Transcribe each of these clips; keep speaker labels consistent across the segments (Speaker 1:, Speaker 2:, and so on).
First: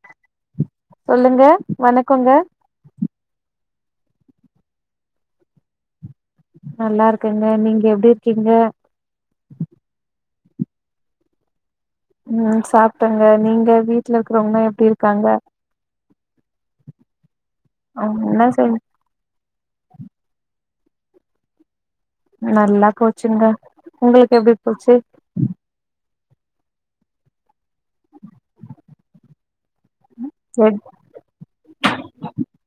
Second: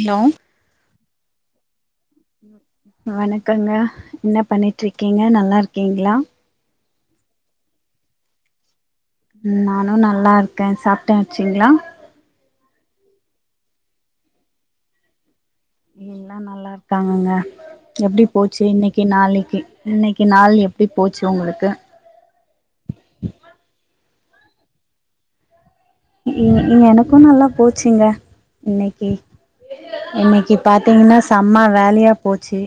Speaker 1: ல்லோ
Speaker 2: சொல்லுங்க வணக்கோங்க
Speaker 1: வணக்கங்க என்ன பண்ணிட்ருக்கிங்க நல்லாருக்கீங்களா
Speaker 2: நல்லாருக்கங்க நீங்க எப்டிருக்கீங்க
Speaker 1: நானு நல்லாருக்க சாப்டாச்சுங்களா
Speaker 2: ம் சாப்டங்க நீங்க வீட்லருக்குறவங்க எப்டி இருக்காங்க
Speaker 1: எல்லா நல்லாருக்காங்கங்க
Speaker 2: அவங்க
Speaker 1: எப்டி
Speaker 2: என்ன
Speaker 1: போச்சு
Speaker 2: செய்
Speaker 1: இன்னை க்கி நாளைக்கி இன்னக்கி நாள் எப்டி போச்சு உங்களுக்கு
Speaker 2: நல்லா போச்சுங்க உங்களுக்கு எப்டி போச்சு
Speaker 1: ம் ம் எனக்கு நல்லா போச்சுங்க இன்னக்கி இன்னக்கி
Speaker 2: எட்
Speaker 1: பாத்திங்கனா செம்ம வேலையா போச்சு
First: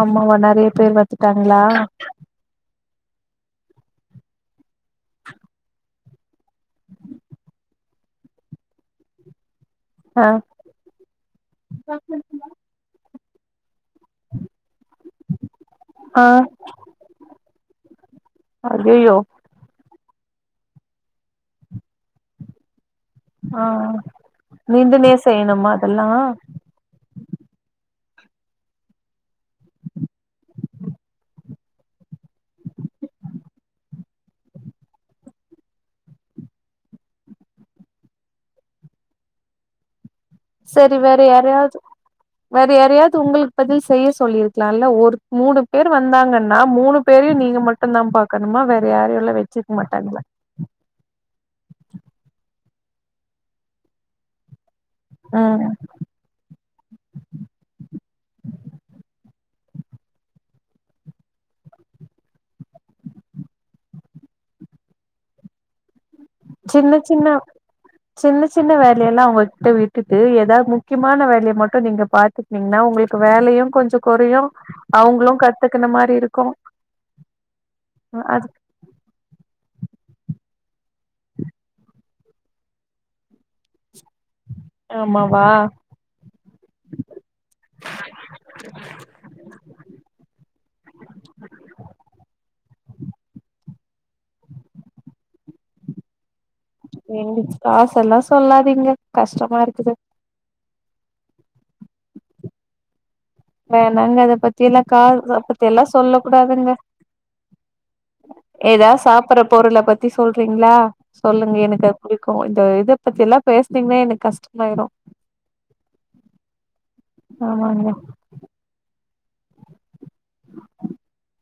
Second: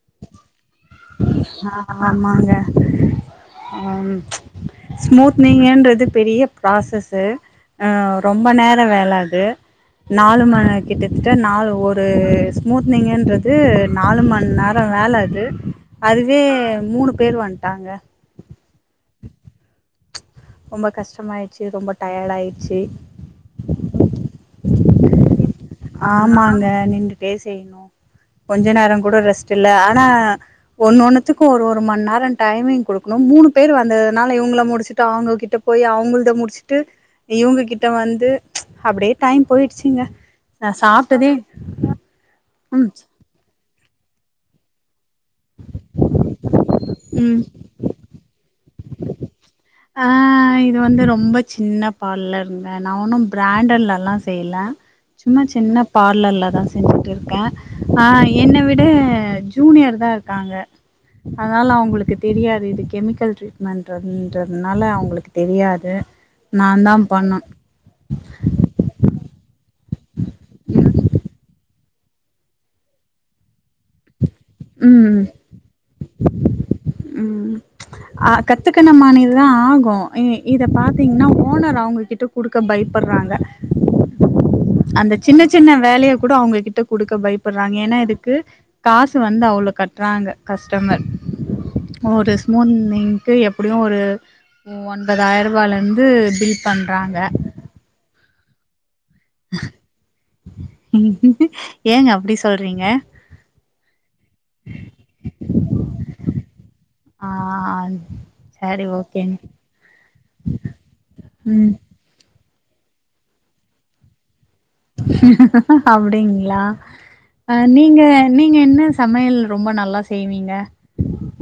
Speaker 2: ஆமாவா நறய பேரு வத்துட்டாங்களா
Speaker 1: ஆ ஆமாங்க அம் ஸ்மூத்னிங்கன்றது பெரிய ப்ராசஸு ஆ ரொம்ப நேர வேல அது
Speaker 2: ஆ
Speaker 1: நாலு மண கிட்டதிட்ட நாலு ஒரு மூத்னிங்கன்றது நாலு மண் நேர வேல அது
Speaker 2: ஆ
Speaker 1: அதுவே மூணு பேரு வந்டாங்க
Speaker 2: அய்யயோ
Speaker 1: ரொம்ப கஷ்டமாயிச்சு ரொம்ப டையடா ஆயிச்சு
Speaker 2: ஆ மீண்டுமே செய்ணுமா அதல்லா
Speaker 1: ஆங்க நின்டு டே செய்ணு கொஞ்ச நேர கூட ரெஸ்டு இல்ல ஆனா ஒன்னு ஒன்னுத்துக்கு ஒரு ஒரு மண் நேர டைமிங் குடுக்குனு மூணு பேரு வந்ததுனால இவுங்ள முடிச்சிட்டு அவுங்க கிட்ட போய் அவுங்ளுத முடிச்சுட்டு இவுங்ககிட்ட வந்து அப்டியே டைம் போய்ச்சுங்க
Speaker 2: சரி வேற யாரையாது வேற
Speaker 1: ம்
Speaker 2: யாரையாது உங்குளு பதி செய்ய சொல்லிருக்கலால்ல ஒரு மூணு பேரு வந்தாங்கன்னா மூணு பேரையு
Speaker 1: ம்
Speaker 2: நீங்க ம ட்டு்ந்தா பாக்கணுமா வேற யாரையுல்லா வச்சு
Speaker 1: ஆ இது வந்து ரொம்ப சின்ன பால்லருந்த நா ஒன்னு பிராண்டல்லல்லா செய்ல சும்மா
Speaker 2: ம்
Speaker 1: சின்ன பார்லல்ல தா செஞ்சுட்டுருக்க ஆ என்ன விட ஜூனியர் தா இருக்காங்க அதனால அவங்களுக்கு தெரியாது இது கெமிக்கல் ட்ரீட்மெண்ட ட்றதுனால அவுங்களுக்கு தெரியாது நா
Speaker 2: சின்ன
Speaker 1: தா
Speaker 2: சின்ன
Speaker 1: பண்ணு
Speaker 2: சின்ன சின்ன வேலையல்லா அவுங்ளு ட்ட விட்டுட்டு ஏதா முக்கிமான வேலைய மட்டு நீங்க பாத்துக்கிங்னா ஒங்களுக்கு வேலையு கொஞ்ச கொறயு
Speaker 1: ம்
Speaker 2: அவங்ளு கத்துக்கன மாரி இருக்கு அது
Speaker 1: த்துக்கனமாநீ தா ஆகு இ இத பாத்தீங்னா ஓனர் அவங்கிட்ட குடுக்க பைய்பறாங்க [inaudible] அந்த சின்ன
Speaker 2: ஆமாவா
Speaker 1: சின்ன வேலய கூட அவுங்க கிட்ட குடுக்க பையப்புறாங்க ஏனா இதுக்கு காசு வந்து அவ்ளோ கட்றாங்க கஸ்டமர் ஒரு ஸ்மூன் இங்கு எப்டியு ஒரு ஒன்பதாயிரவலந்து பில் பண்றாங்க
Speaker 2: எங் காசல்லா சொல்லாதிங்க கஷ்டமாருக்குது
Speaker 1: ஏங்க அப்டி சொல்றீங்க
Speaker 2: வேணாங்க அத பத்தில்லா கா ச பத்தில்லா சொல்ல கூடாதுங்க
Speaker 1: ஆ ஆந்
Speaker 2: ஏதா சாப்பிற பொருள பத்தி சொல்றீங்களா சொல்லுங்க
Speaker 1: ம்
Speaker 2: எனக்கு புடிக்கு இந்த இதை பத்தி எல்லா பேசுனீங்கன்னா எனக்கு கஷ்டமாயிரு
Speaker 1: அப்படிங்களா ஆ
Speaker 2: ஆமாங்க
Speaker 1: நீங்க நீங்க என்ன சமையல் ரொம்ப நல்லா செய்வீங்க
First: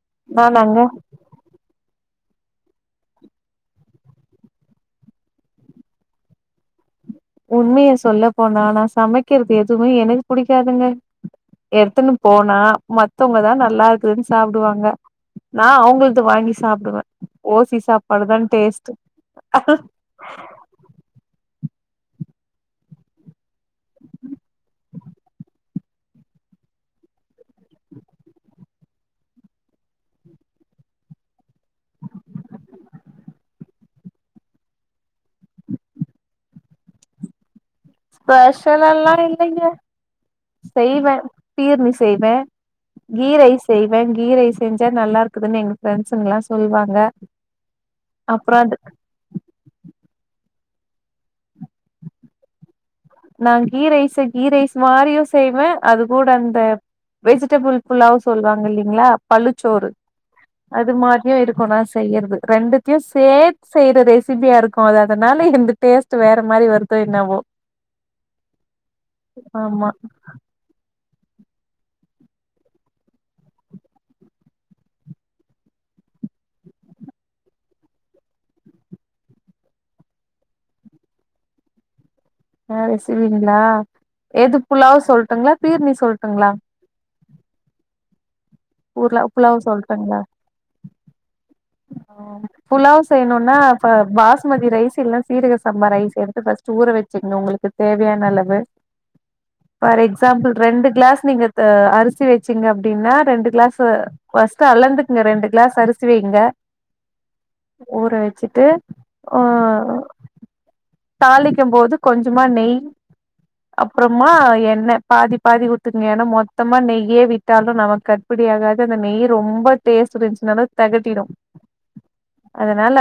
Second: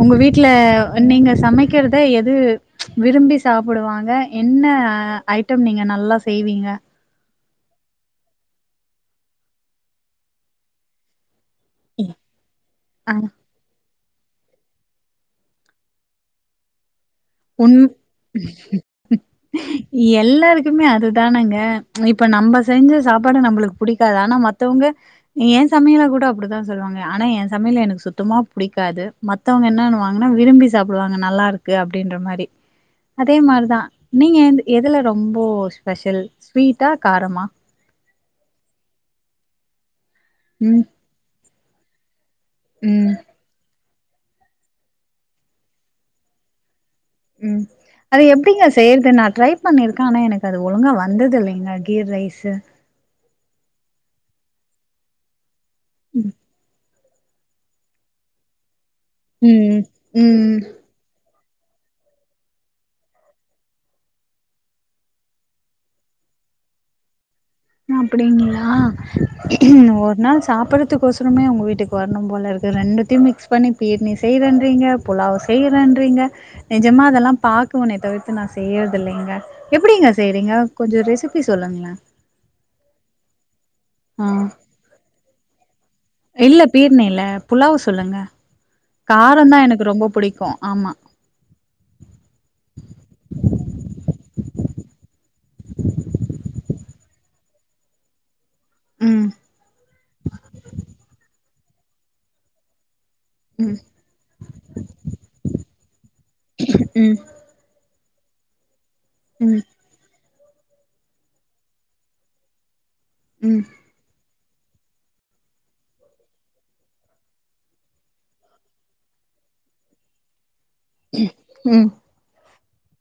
Speaker 1: உங்க வீட்டுல
Speaker 2: நானாங்க
Speaker 1: நீங்க சமை சமைக்கிறத எது விரும்பி சாப்பிடுவாங்க என்ன ஐட்டம் நீங்க நல்லா செய்வீங்க
Speaker 2: உண்மையை சொல்ல போனா நா சமைக்கிறது எதுவுமே எனக்கு புடிக்காதுங்க எடுத்துன்னு போனா
Speaker 1: அ
Speaker 2: மத்தவங்கதா நல்லா இரு ரென்ஸ் சாப்டுவாங்க நா அவங்கள்து வாங்கி சாப்டுவே
Speaker 1: உண்
Speaker 2: ஓசி சாப்பாடு தா டேஸ்ட்டு
Speaker 1: எல்லாருக்குமே அதுதானங்க இப்ப நம்ம செஞ்ச சாப்பாடு நம்மளுக்கு புடிக்காது ஆனா மத்தவங்க எ சமையல கூட அப்டித்தா சொல்லுவாங்க ஆனா எ சமையல எனக்கு சுத்தமா புடிக்காது மத்தவங்க என்னனுவாங்கனா விரும்பி சாப்டுவாங்க நல்லாருக்கு அப்டின்ற மாரி அதே மாரிதா நீங்க எ எதுல ரொம்போ ஸ்பெஷல் ஸ்வீட்டா காரமா
Speaker 2: ஸ்பெஷலல்லா இல்லங்க
Speaker 1: ம்
Speaker 2: செய்வே பீர்னி செய்வே
Speaker 1: ம்
Speaker 2: கீ ரைஸ் செய்வே கீ ரைஸ் செஞ்சா நல்லா இருக்குதுன் எங்க ஃப்ரெண்ட்ஸுங்கலா சொல்வாங்க
Speaker 1: ம் அது
Speaker 2: அப்றோ
Speaker 1: எப்டிங்க
Speaker 2: அது
Speaker 1: செய்யறது நா ட்ரை பண்ணிருக்கே ஆனா எனக்கு அது ஒழுங்கா வந்தது இல்லைங்க கீ ரைஸு
Speaker 2: நா கீ ரைஸ கீ ரைஸ் மாரியு செய்வே அது கூட அந்த வெஜிடெபிள் புலாவ் சொல்லுவாங்க இல்லலைங்ளா
Speaker 1: ம்
Speaker 2: பல்லுச்சோறு
Speaker 1: ம்
Speaker 2: அது மா [unintelligible] இருக்கு நா செய்யறது ரெண்டுத்தையு சேத் செய்யற ரெசிபியா இருக்கு அது அதனால என்து டேஸ்ட் வேற மாரி வருதோ என்னாவோ
Speaker 1: அப்டிங்களா
Speaker 2: ஆமா
Speaker 1: ஒரு நாள் சாப்பட்றதுக்கு ஒச ரமே உங்க வீட்டுக்கு வரணும் போல இருக்கு ரெண்டுத்தையு மிக்ஸ் பண்ணி பீர்னி செயறேன்றீங்க புலாவ் செயறேன்றீங்க நெஜமா அதெல்லா பாக்குவனே தவிர்த்து நா செய்யறதில்லைங்க எப்டிங்க செய்றீங்க கொஞ்சோ ரெசிப்பி சொல்லுங்ளே
Speaker 2: ஆ ரெசிபிங்ளா
Speaker 1: ஆ
Speaker 2: எது புலாவு சொல்ட்டுங்களா பீர்னி சொல்
Speaker 1: இல்ல பீர்னில புலாவ் சொல்லுங்க
Speaker 2: புலா
Speaker 1: காரோ தா
Speaker 2: புலாவ்
Speaker 1: எனக்கு ரொம்ப
Speaker 2: சொல்ட்டுங்களா
Speaker 1: புடிக்கு ஆம்மா
Speaker 2: புலாவ் செய்யணுனா பா பாஸ்மதி ரைஸ் இல்னா சீரக சாம்பா ரைஸ் எடுத்து ஃபஸ் ட்டு ஊற வச்சுக்கணு உங்களுக்கு தேவையான அளவு
Speaker 1: ம்
Speaker 2: ஃபார் எக்ஸாம்பிள் ரெண்டு க் ளாஸ் நீங்க த அரிசி வச்சீங்க அப்டின்னா ரெண்டு
Speaker 1: ம்
Speaker 2: கிளாஸ்ஸூ ஃபஸ்ட்டு அளந்துக்ங்க ரெண்டு க்ளாஸ் அரிசி வைங்க
Speaker 1: ம்
Speaker 2: ஊற வச்சிட்டு
Speaker 1: ம்
Speaker 2: அ தாளிக்கும் போது கொஞ்சமா நெய்
Speaker 1: ம்
Speaker 2: அப்பறமா எண்ணெ பாதி பாதி ஊத்துங்க ஏன்னா மொத்தமா நெய்யே விட்டாலு நமக்கு க ட்படி ஆகாது அந்த நெய் ரொம்ப டேஸ்ட் இருந்துச்சுனாலு தெகட்டிடு
Speaker 1: ம்
Speaker 2: அதனால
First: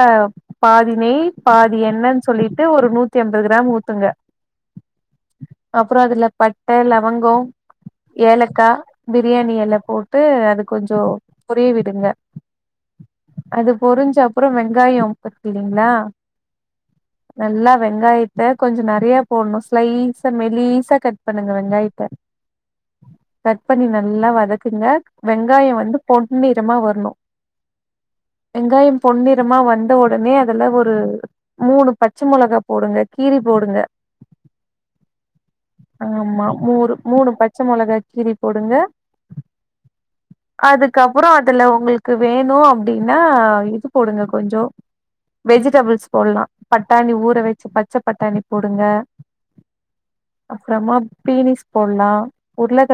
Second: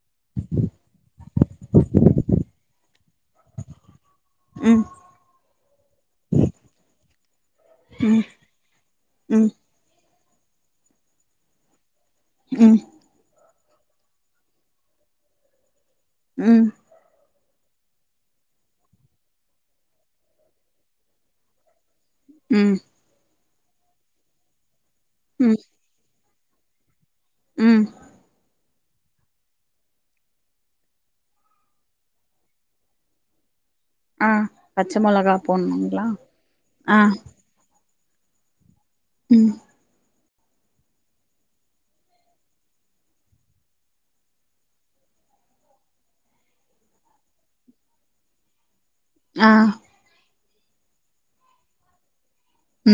Speaker 2: பாதி நெய் பாதி எண்ணென் சொல்லிட்டு ஒரு நூத்தி அம்பது கிராம் ஊத்துங்க
Speaker 1: ம்
Speaker 2: அப்றோ அதுல பட்ட லவங்கோ ஏலக்கா
Speaker 1: ம்
Speaker 2: பிரியாணி எல போட்டு அது கொஞ்சோ பொரிய விடுங்க
Speaker 1: ம்
Speaker 2: அது பொரிஞ்ச அப்றோ வெங்காயோ [unintelligible] ங்ளா
Speaker 1: ம்
Speaker 2: நல்லா வெங்காயத்த கொஞ்சோ நெறைய போட்ணு ஸ்லைஸா மெலிசா கட் பண்ணுங்க வெங்காயத்த
Speaker 1: ம்
Speaker 2: கட் பண்ணி நல்லா வதக்குங்க
Speaker 1: ம்
Speaker 2: வெங்காய வந்து பொன்னிறமா வரணு
Speaker 1: ம்
Speaker 2: வெங்காயம் பொன்னிறமா வந்த ஒடனே அதுல ஒரு மூணு பச்ச மொளகா போடுங்க கீறி போடுங்க
Speaker 1: ஆ பச்சை மொளகா போட்ணுங்ளா
Speaker 2: ஆமா மூறு
Speaker 1: ஆ
Speaker 2: மூணு பச்ச மோளகா கீரி போடுங்க
Speaker 1: ம்
Speaker 2: அதுக்கப்பற அதுல உங்களுக்கு வேணு அப்டின்னா இது போடுங்க கொஞ்சோ வெஜிடபள்ஸ் போடுலா பட்டாணி ஊற வச்சு பச்ச பட்டாணி போடுங்க
Speaker 1: ஆ
Speaker 2: அப்பறமா பீன்ஸ் போட்லா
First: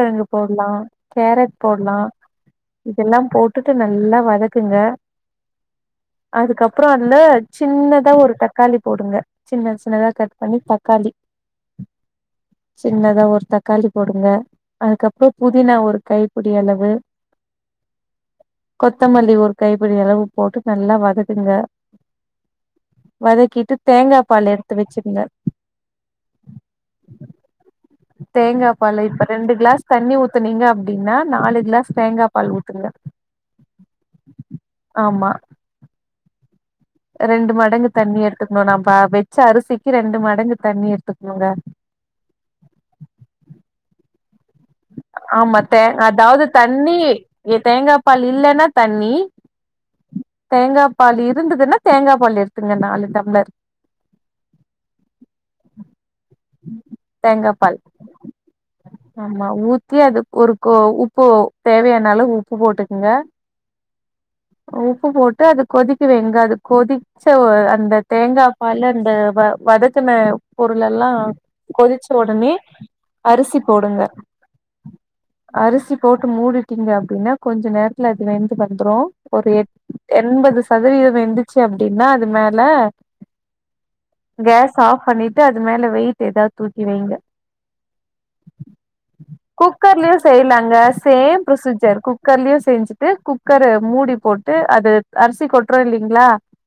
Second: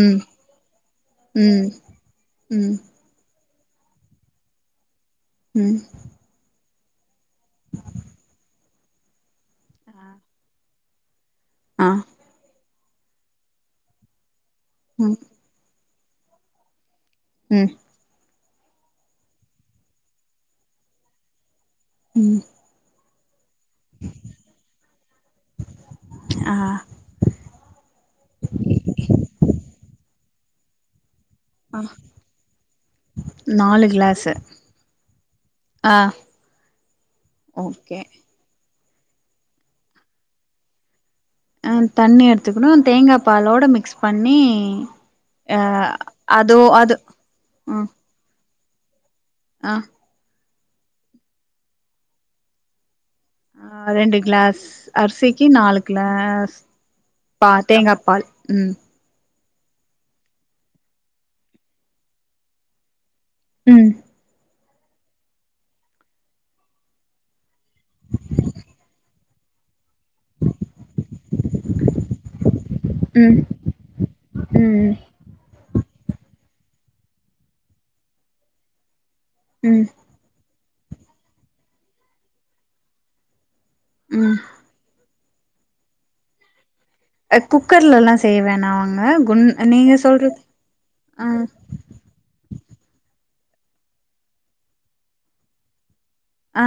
Speaker 1: ம்
Speaker 2: போடுலா கரட்
Speaker 1: ம்
Speaker 2: போடுலா
Speaker 1: ம்
Speaker 2: இதல்லா போட்டுட்டு நல்லா வதக்குங்க
Speaker 1: ம்
Speaker 2: அதுக்கு அப்பற வந்து சின்னதா ஒரு தக்காளி போடுங்க சின்ன சின்னதா கட் பண்ணி தக்காளி
Speaker 1: ஆ
Speaker 2: சின்னதா ஒரு தக்காளி போடுங்க அதுக்கு
Speaker 1: ம்
Speaker 2: அப்பற புதினா ஒரு கைப்புடி அளவு
Speaker 1: ம்
Speaker 2: கொத்தமல்லி ஒரு கைபுடி அளவு போட்டு நல்லா வதக்குங்க
Speaker 1: ம்
Speaker 2: வதக்கிட்டு தேங்கா பால் எடுத்து வச்சிருங்க
Speaker 1: ஆ
Speaker 2: தேங்கா பால்லு இப்ப ரெண்டு கிளாஸ் தண்ணி ஊத்துன்னிங்க அப்டின்னா நாலு
Speaker 1: ஆ
Speaker 2: கிளாஸ் தேங்கா பால் ஊத்துங்க
Speaker 1: நாலு கிளாஸு
Speaker 2: ஆமா
Speaker 1: ஆ
Speaker 2: ரெண்டு மடங்கு
Speaker 1: ஓகே
Speaker 2: தண்ணி எடுத்துக்கணு நம்ப வெச்ச அரிசிக்கு ரெண்டு மடங்கு தண்ணி எடுத்துக்கணுங்க
Speaker 1: அ தண்ணி எடுத்துக்கணு அந்த தேங்கா பாலோட மிக்ஸ் பண்ணி ஆ
Speaker 2: ஆமா தே அதாவது
Speaker 1: அதோ
Speaker 2: தண்ணி
Speaker 1: அது ம்
Speaker 2: தேங்கா பால் இல்லனா தண்ணி
Speaker 1: ஆ
Speaker 2: தேங்கா பால் இருந்துன்னா தேங்கா பால் எடுத்துங்க நாலு டம்ளர்
Speaker 1: அ ரெண்டு கிளாஸ் அர் அரிசிக்கு நாலு கிளாஸ் பா தேங்கா பால் ம்
Speaker 2: ஆமா ஊத்தி அது ஒரு கோ உப்பு தேவையான அளவு உப்பு போட்டுக்குங்க
Speaker 1: ம்
Speaker 2: உப்பு போட்டு அது கொதிக்க வைங்க கொதி ச்ச அ அந்த தேங்கா பால் அந்த வ வதக்குன பொருள் எல்லா கொதிச்ச உடனே
Speaker 1: ம்
Speaker 2: அரிசி போடுங்க
Speaker 1: ம்
Speaker 2: அரிசி போட்டு மூடிடீங்க அப்டின்னா கொஞ்ச நேரத்துல அது வெந்து வந்துரு ஒரு எட்
Speaker 1: ம்
Speaker 2: எண்பது சதவீத வெந்துச்சு அப்டினா அது மேல
Speaker 1: ம்
Speaker 2: கேஸ் ஆஃப் பண்ணிட்டு அது மேல வெயிட் ஏதாது தூக்கி வைங்க
Speaker 1: குக்கர்லல்லா செய்ய வேணாங்க குண் நீங்க
Speaker 2: குக்கர்லயு
Speaker 1: சொல்றது
Speaker 2: செய்யலாங்க
Speaker 1: ஆ
Speaker 2: சேம் ப்ரோசீஜர் குக் குக்கர்லயு செஞ்சுட்டு குக்கர் மூடி போட்டு அது அரிசி கொட் கொட்றோல்லிங்களா
Speaker 1: ஆ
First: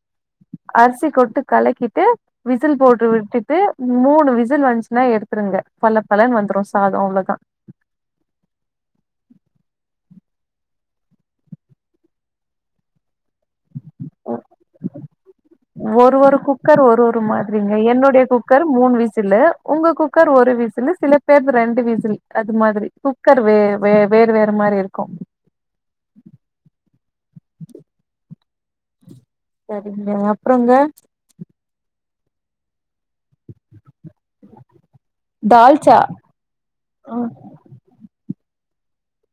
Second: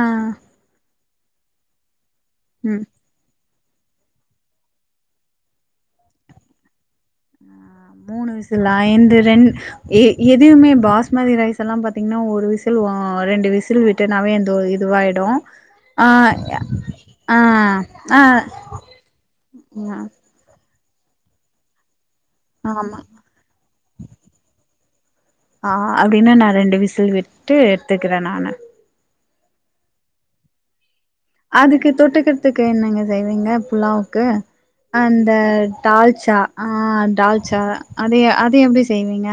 Speaker 2: அரிசி போட்டு கலக்கிட்டு விசுல்
Speaker 1: ம்
Speaker 2: போட்டு விட்டு டு மூணு விசுல் வந்துச்சுன்னா எடுத்துருங்க பல பலன்னு வந்துடு சாத அவ்வளவுதா
Speaker 1: மூணு விசுலா என்து ரெண் எ ஏ எதுமே பாஸ்சுமதி ரைஸ் எல்லா பாத்தீங்கன்னா ஒரு விசுல் ஓ ரெண்டு விசுல் விட்டு [unintelligible] இதுவாயிடும்
Speaker 2: ஒரு ஒரு குக்கர் ஒரு ஒரு மாதிரிங்க
Speaker 1: ஆ
Speaker 2: என்னோடைய குக்கர் மூணு விசுல்லு உங்க குக் குக்கர் ஒரு விசுல்லு சில குக் சில பேர்து ரெண்டு விசுல் அது மாதிரி
Speaker 1: ஆமா
Speaker 2: குக்கர் வே வேறு வேற மாதிரி இருக்கும்
Speaker 1: ஆ அப்டின்னா நா ரெண்டு விசுல் விட்டு எடுத்துக்குற நானு
Speaker 2: சரிங்க அப்றோங்க
Speaker 1: அதுக்கு தொட்டுகிர்துக்கு என்னங்க செய்விங்க புலாவ்க்கு அந்த
Speaker 2: தால்ச்சா
Speaker 1: டால்ச்சா ஆ
Speaker 2: ஆ
Speaker 1: டால்ச்சா அதே அது எப்டி செய்வீங்க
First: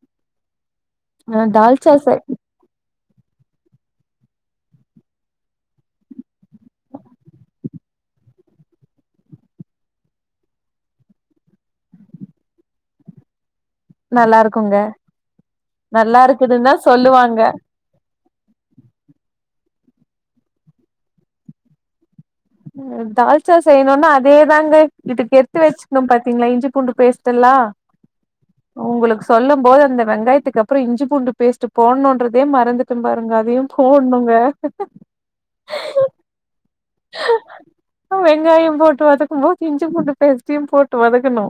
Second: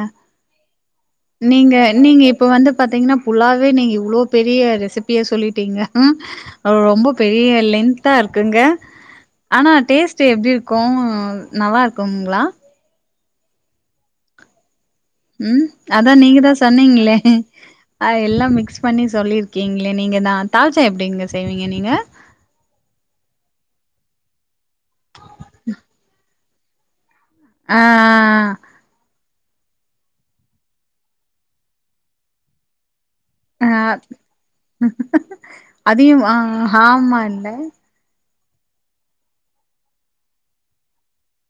Speaker 1: நீங்க
Speaker 2: தால்ச்சா செ
Speaker 1: நீங்க இப்ப வந்து பாத்தீங்னாப் புலாவே நீங்க இவ்ளோ பெரிய ரெசிபியா சொல்லிட்டீங்க அ ரொம்ப பெரிய லென்த்தா இருக்குங்க ஆனா டேஸ்ட்டு எப்டிருக்கு நல்லார்க்குங்ளா
Speaker 2: நல்லார்க்குங்க
Speaker 1: ம் அதா நீங்கதா சொன்னீங்ளே
Speaker 2: சொல்லுவாங்க
Speaker 1: அ எல்லா மிக்ஸ் பண்ணி சொல்லிர்க்கீங்ளே நீங்கனா தால்ச்சா எப்டிங்க செய்வீங்க நீங்க
Speaker 2: அ தால்ச்சா செய்ணுன்னா அதேதாங்க இட்டுக் எத்து வெச்சுக்ணும் பாத்தீங்ளா இஞ்சி பூண்டு பேஸ்ட் டெல்லா
Speaker 1: ஆ
Speaker 2: உங்குளுக் சொல்லும் போது அந்த வெங்காயத்துக்கப்றோ இஞ்சி பூண்டு பேஸ்ட்டு போன்ணுன்றதே மறந்துட் சம் பாருங்க அதையும்
Speaker 1: ஆ
Speaker 2: போன்ணுங்க
Speaker 1: வா ஹாம்மா இல்ல
Speaker 2: வெங்காயம் போட்டு வதக்கும் போது இஞ்சி பூண்டு பேஸ்டியும் போட்டு வதக்கணு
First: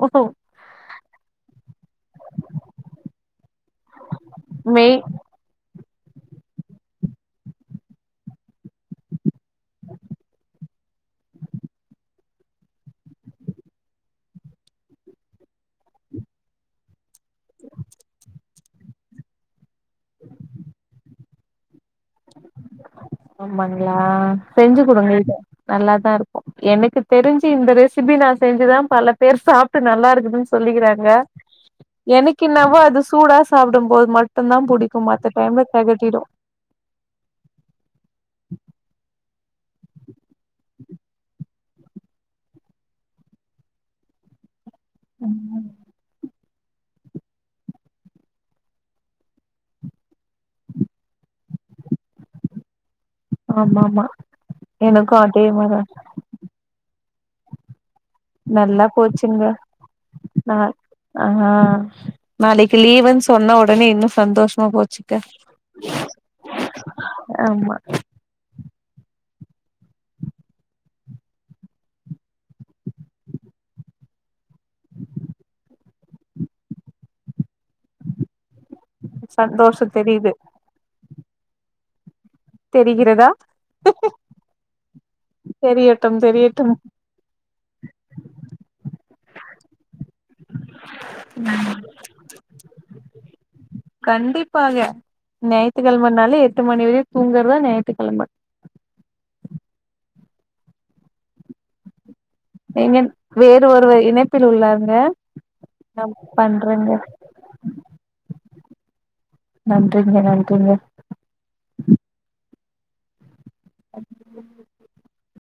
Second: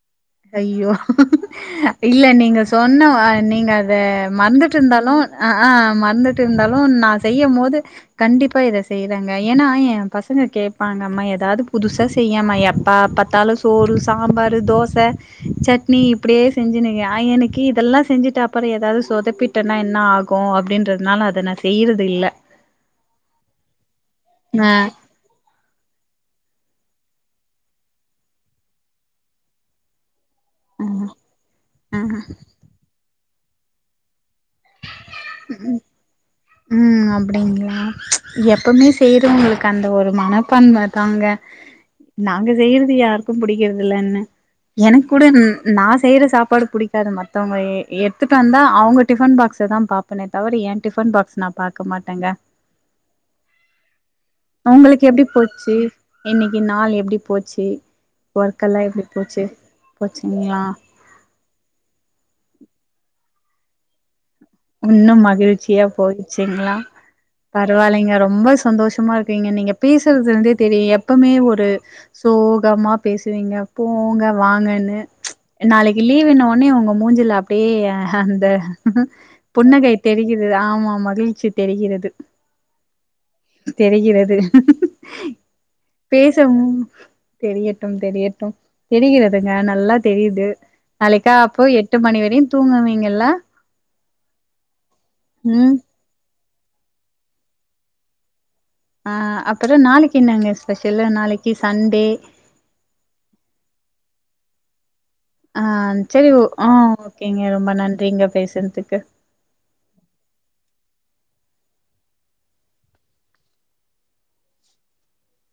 Speaker 1: ஐய்யோ இல்ல நீங்க சொன்னவா நீங்க அத
Speaker 2: மெய்
Speaker 1: மறந்துட்ருந்தாலு அ அ மறந்துட்டு இருந்தாலு நா செய்யம்மோது கண்டிப்பா இத செய்றங்கே எனா எம் பசங்க கேப்பாங்க அம்மா எதாது புதுசா செய்யேமா எப்ப பாத் தாலு சோறு சாம்பாரு தோச சட்னி இப்டியே செஞ்சுனுயா எனுக்கி இதெல்லா செஞ்சிட்டப்பற எதாது சொதப்பிட் டன்னா என்ன ஆகு அப்டின்றதுனால அத நா செய்றது இல்ல
Speaker 2: மண்லா
Speaker 1: ஆ
Speaker 2: செஞ்சு குடுங்க இத நல்லாதா இருக்கு எனக்கு தெரிஞ்சி இந்த ரெசிபி நா செஞ்சுதாம் பலப் பேர் சாப்ட்டு நல்லா இருக்குதுன்ச் சொல்லிகிறாங்க
Speaker 1: ஆ
Speaker 2: எனக்கின்னாவோ அது சூடா சாப்டும் போது மட்டுந்தா புடிக்கும் மத்தட் டைம்ல தெகட்டிடு
Speaker 1: ம் அப்டிங்ளா எப்போமே செய்றவுங்ளுக் கண்ட ஒரு மனப்பான்ம தாங்க நாங்க செய்றது யாருக்கும் புடிக்கிறதில்லன்னு எனக்குடன் நா செய்ற சாப்பாடு புடிக்காது மத்தவுங்க எ எடுத்துட் வந்தா அவுங்க டிஃபன் பாக்ஸதாம் பாப் பனேத் தவர எ டிஃபன் பாக்ஸ் நா பாக்க மாட்டேங்க
Speaker 2: ஆமா ஆமா
Speaker 1: அவுங்களுக்
Speaker 2: எனக்கு
Speaker 1: எப்டி
Speaker 2: அதே
Speaker 1: போச்சி
Speaker 2: மாரிதா
Speaker 1: இன்னிக்கி நாள் எப்டி போச்சி ஒர்க்கல்லா
Speaker 2: நல்லா
Speaker 1: எப்டி போச்சு
Speaker 2: போச்சுங்க
Speaker 1: போச்சுங்ளா
Speaker 2: நாள் ஆ நாளைக்கி லீவுன் சொன்ன உடனே இன்னு சந்தோஷ்
Speaker 1: உன்னு மகிழ்ச்சியாப் போச்சிங்ளா
Speaker 2: ஆமா
Speaker 1: பரவாலைங்க ரொம்ப சந்தோஷமாருக் பீங்க நீங்கப் பேசறதுலந்தேத் தெரியு எப்பமே ஒரு சோகமா பேசுவீங்க போங்க வாங்கனு நாளைகி லீவுன்ன ஒன்னே ஒங்க மூஞ்சில அப்டியே அந்த
Speaker 2: சந்தோஷோ
Speaker 1: புன்னகை
Speaker 2: தெரியுது
Speaker 1: தெரிகிறது ஆமா மகிழ்ச்சி தெரிகிறது
Speaker 2: தெரிகிறதா
Speaker 1: தெரிகிறது
Speaker 2: தெரியட்டும்
Speaker 1: பேசவும்
Speaker 2: தெரியட்டும்
Speaker 1: தெரியட்டும் தெரியட்டும் தெரிகிறதுங்க நல்லா தெரியிது நாளைக்கு ஆப்பு எட்டு மணி வரையுந் தூங்குவீங்கில்ல
Speaker 2: கண்டிப்பாக
Speaker 1: ம்
Speaker 2: ஞயித்து கெழமனாலே எட்டு மணி வரையுத் தூங்கற்தா ஞயித்து கெழம
Speaker 1: அ அப்பறோ நாளைக்கி என்னங்க ஸ்பெஷலு நாளைக்கி சண்டே
Speaker 2: ஏங்க வேறு ஒருவர் இணைப்பில் உள்ளாங்க நா பண்றங்க
Speaker 1: ஏங்க ரொம்ப நன்றிங்க பேசுறதுக்கு
Speaker 2: நன்றிங்க நன்றிங்க [unintelligible]